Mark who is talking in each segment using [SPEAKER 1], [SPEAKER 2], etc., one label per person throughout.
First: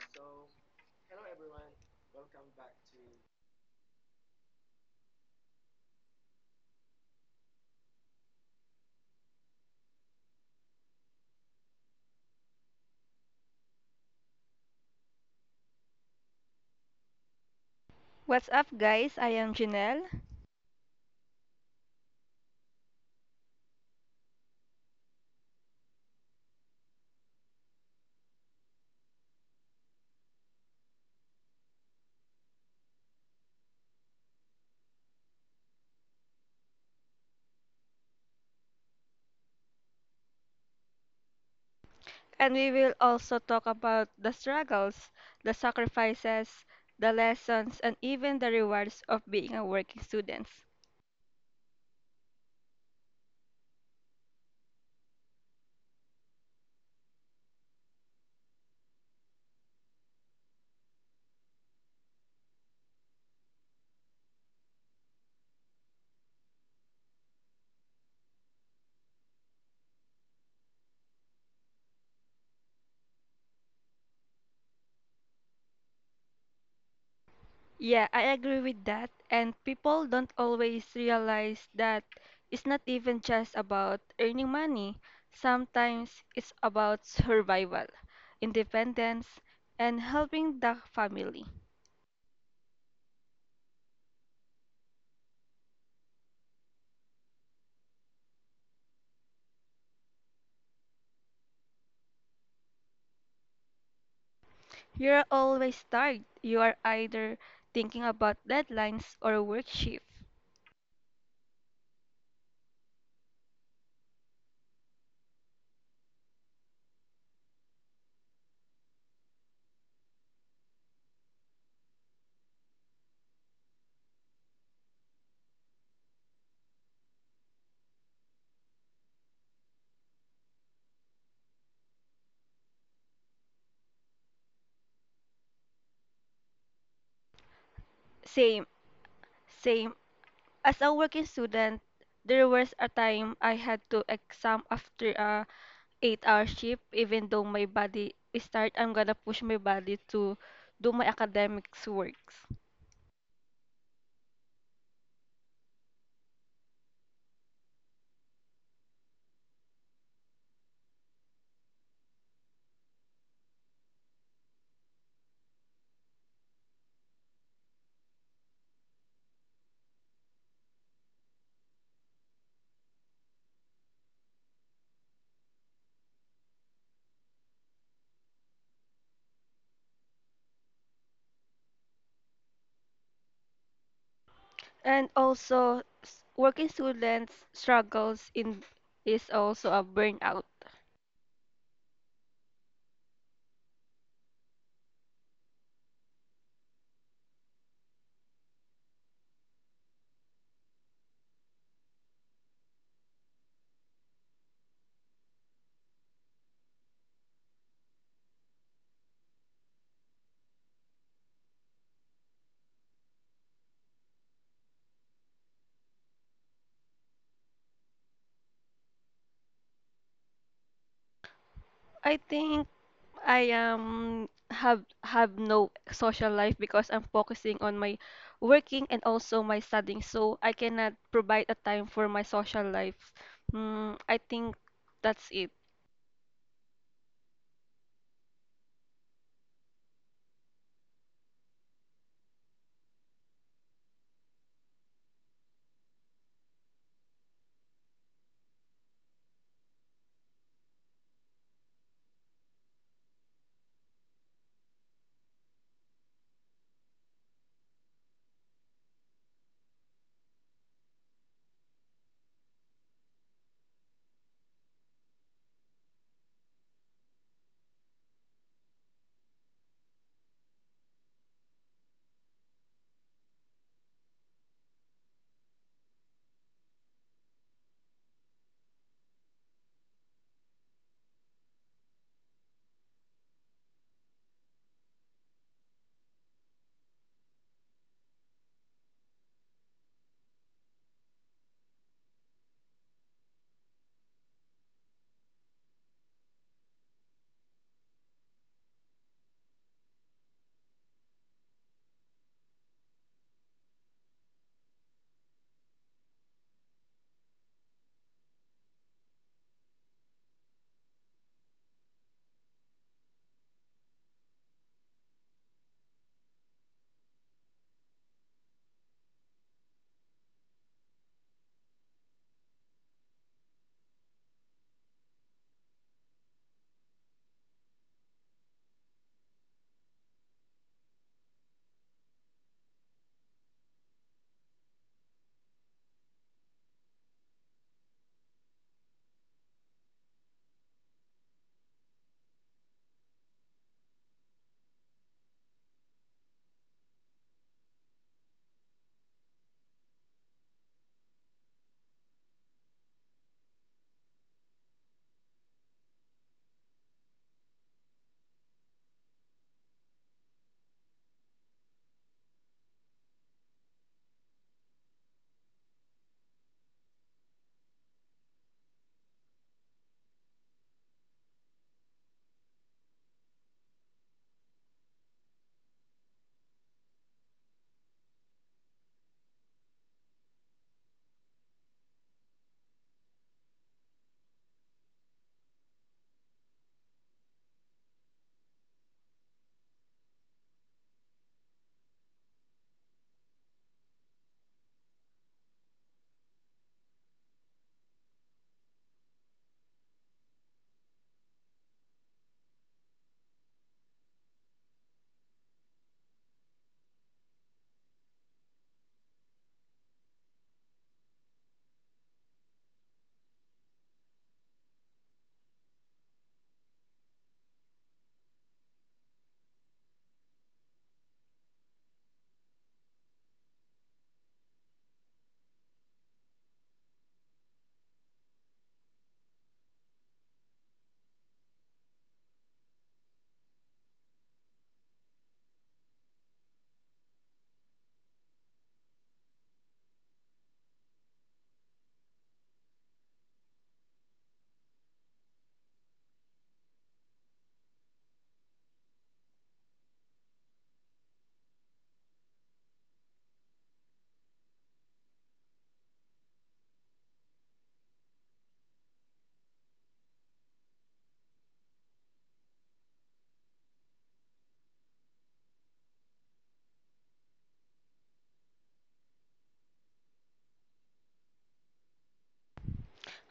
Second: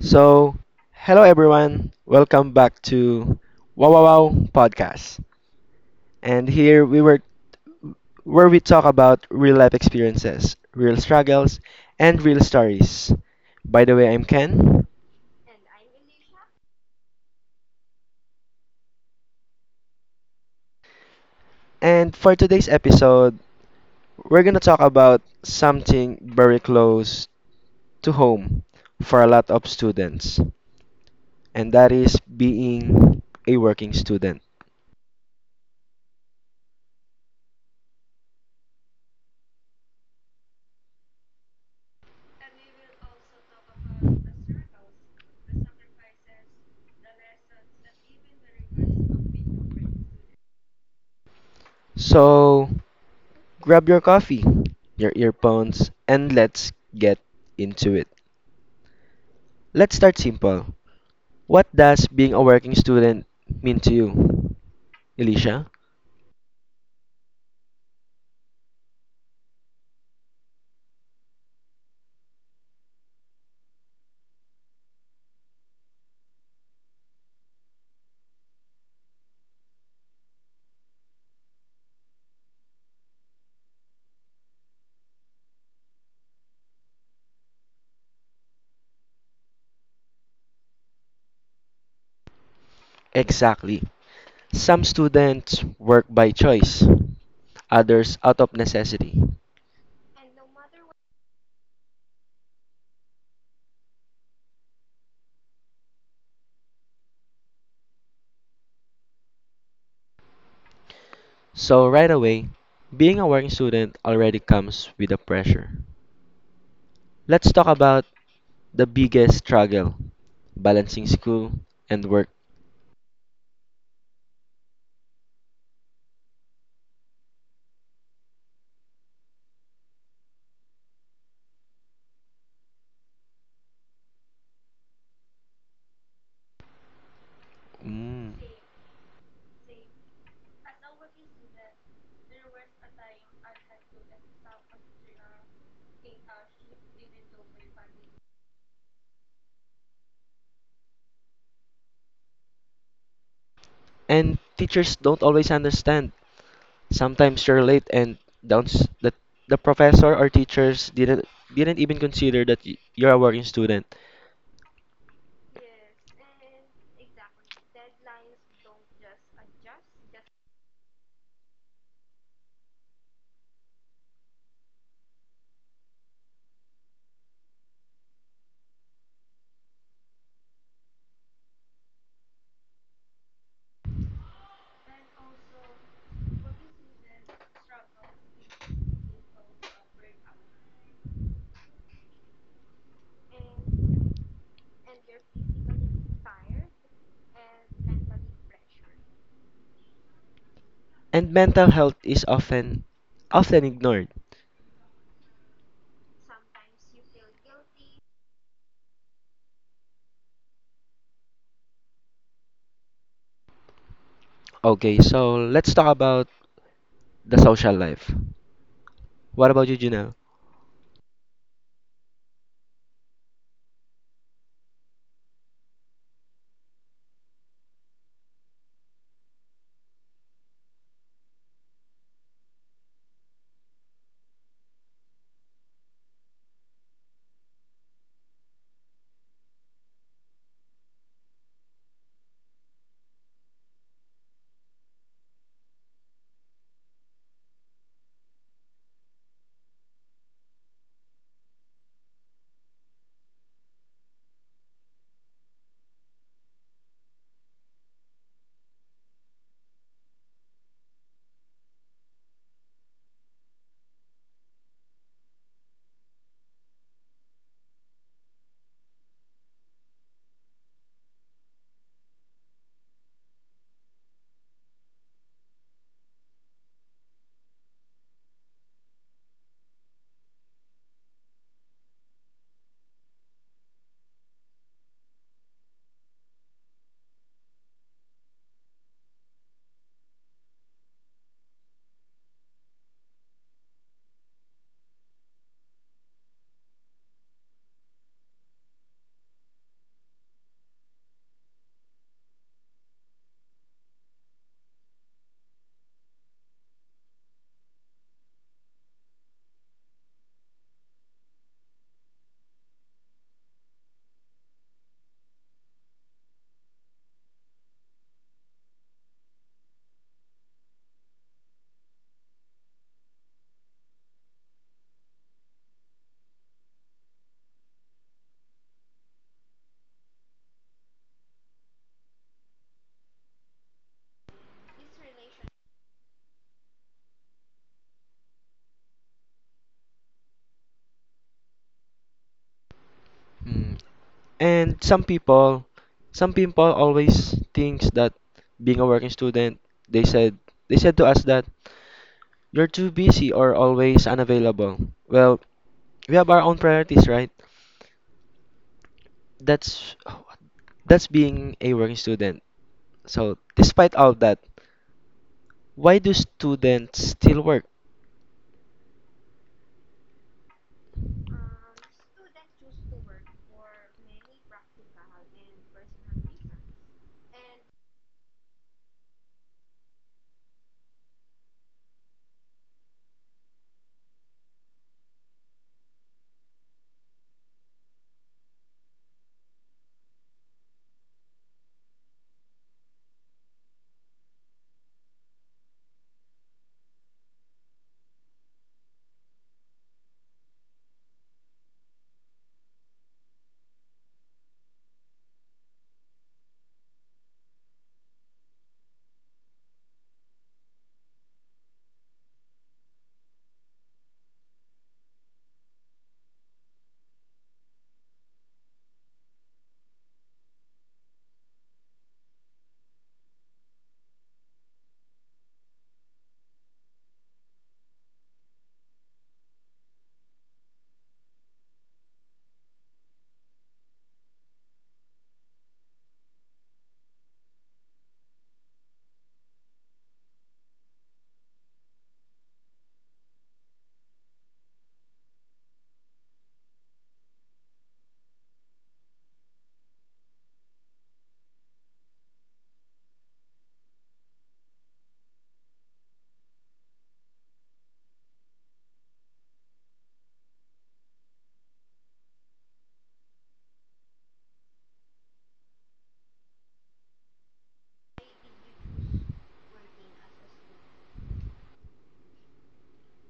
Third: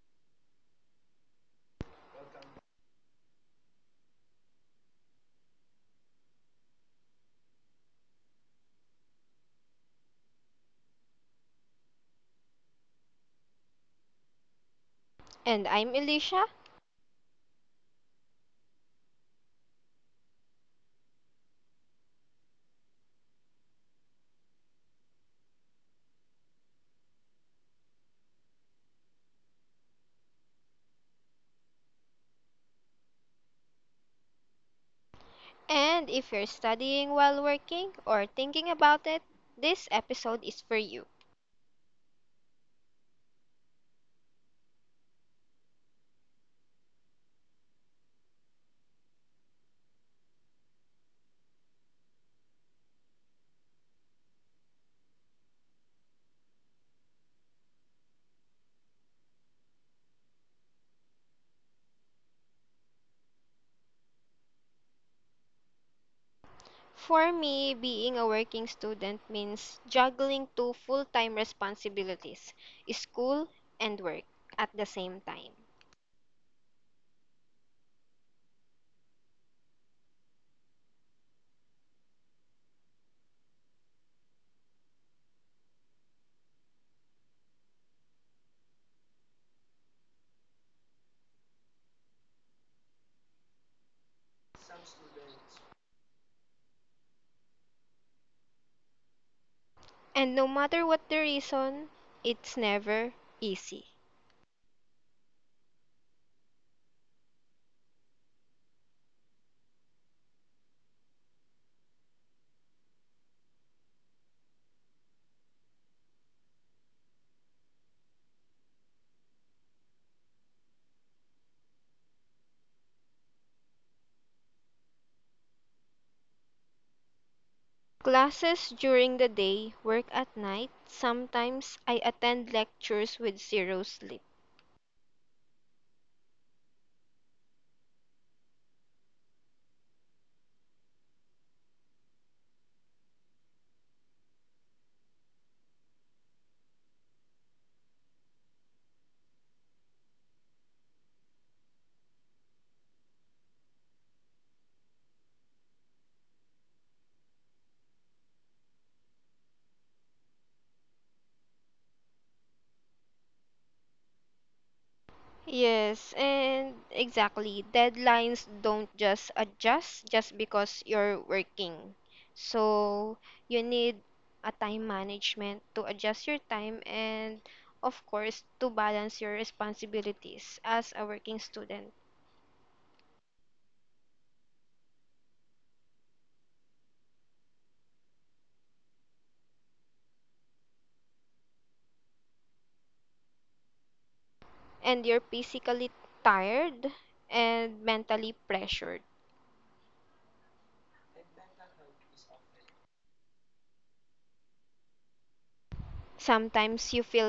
[SPEAKER 1] So, hello everyone. Welcome back to Wow Wow Wow Podcast. And here we were where we talk about real life experiences, real struggles, and real stories. By the way, I'm Ken.
[SPEAKER 2] And I'm Elisha.
[SPEAKER 3] What's up, guys? I am Janelle,
[SPEAKER 1] And for today's episode, we're going to talk about something very close to home for a lot of students, and that is being a working student.
[SPEAKER 2] And if you're studying while working or thinking about it, this episode is for you.
[SPEAKER 3] and we will also talk about the struggles, the sacrifices, the lessons, and even the rewards of being a working student.
[SPEAKER 1] So, grab your coffee, your earphones, and let's get into it. Let's start simple. What does being a working student mean to you, Alicia?
[SPEAKER 2] For me, being a working student means juggling two full time responsibilities, school and work, at the same time.
[SPEAKER 3] Yeah, I agree with that, and people don't always realize that it's not even just about earning money. Sometimes it's about survival, independence, and helping the family.
[SPEAKER 1] Exactly. Some students work by choice, others out of necessity.
[SPEAKER 2] And no matter what the reason, it's never easy.
[SPEAKER 3] You're always tired. You are either thinking about deadlines or work shift.
[SPEAKER 1] So, right away, being a working student already comes with a pressure. Let's talk about the biggest struggle balancing school and work.
[SPEAKER 2] Classes during the day, work at night, sometimes I attend lectures with zero sleep.
[SPEAKER 1] Mm.
[SPEAKER 3] Same, same. As a working student, there was a time I had to exam after a 8-hour shift. Even though my body is tired, I'm gonna push my body to do my academics works.
[SPEAKER 1] And teachers don't always understand. Sometimes you're late and downs that the professor or teachers didn't even consider that you're a working student.
[SPEAKER 2] Yes, and exactly. Deadlines don't just adjust just because you're working. So you need a time management to adjust your time and, of course, to balance your responsibilities as a working student.
[SPEAKER 3] And also, working students struggles in is also a burnout.
[SPEAKER 2] And you're physically tired and mentally pressured.
[SPEAKER 1] And mental health is often ignored.
[SPEAKER 2] Sometimes you feel
[SPEAKER 1] Okay, so let's talk about the social life. What about you, Janelle?
[SPEAKER 3] I think I have no social life because I'm focusing on my working and also my studying, so I cannot provide a time for my social life. Mm, I think that's it.
[SPEAKER 1] Hmm. And some people always thinks that being a working student, they said they said to us that you're too busy or always unavailable. Well, we have our own priorities, right? That's that's being a working student. So, despite all that, why do students still work?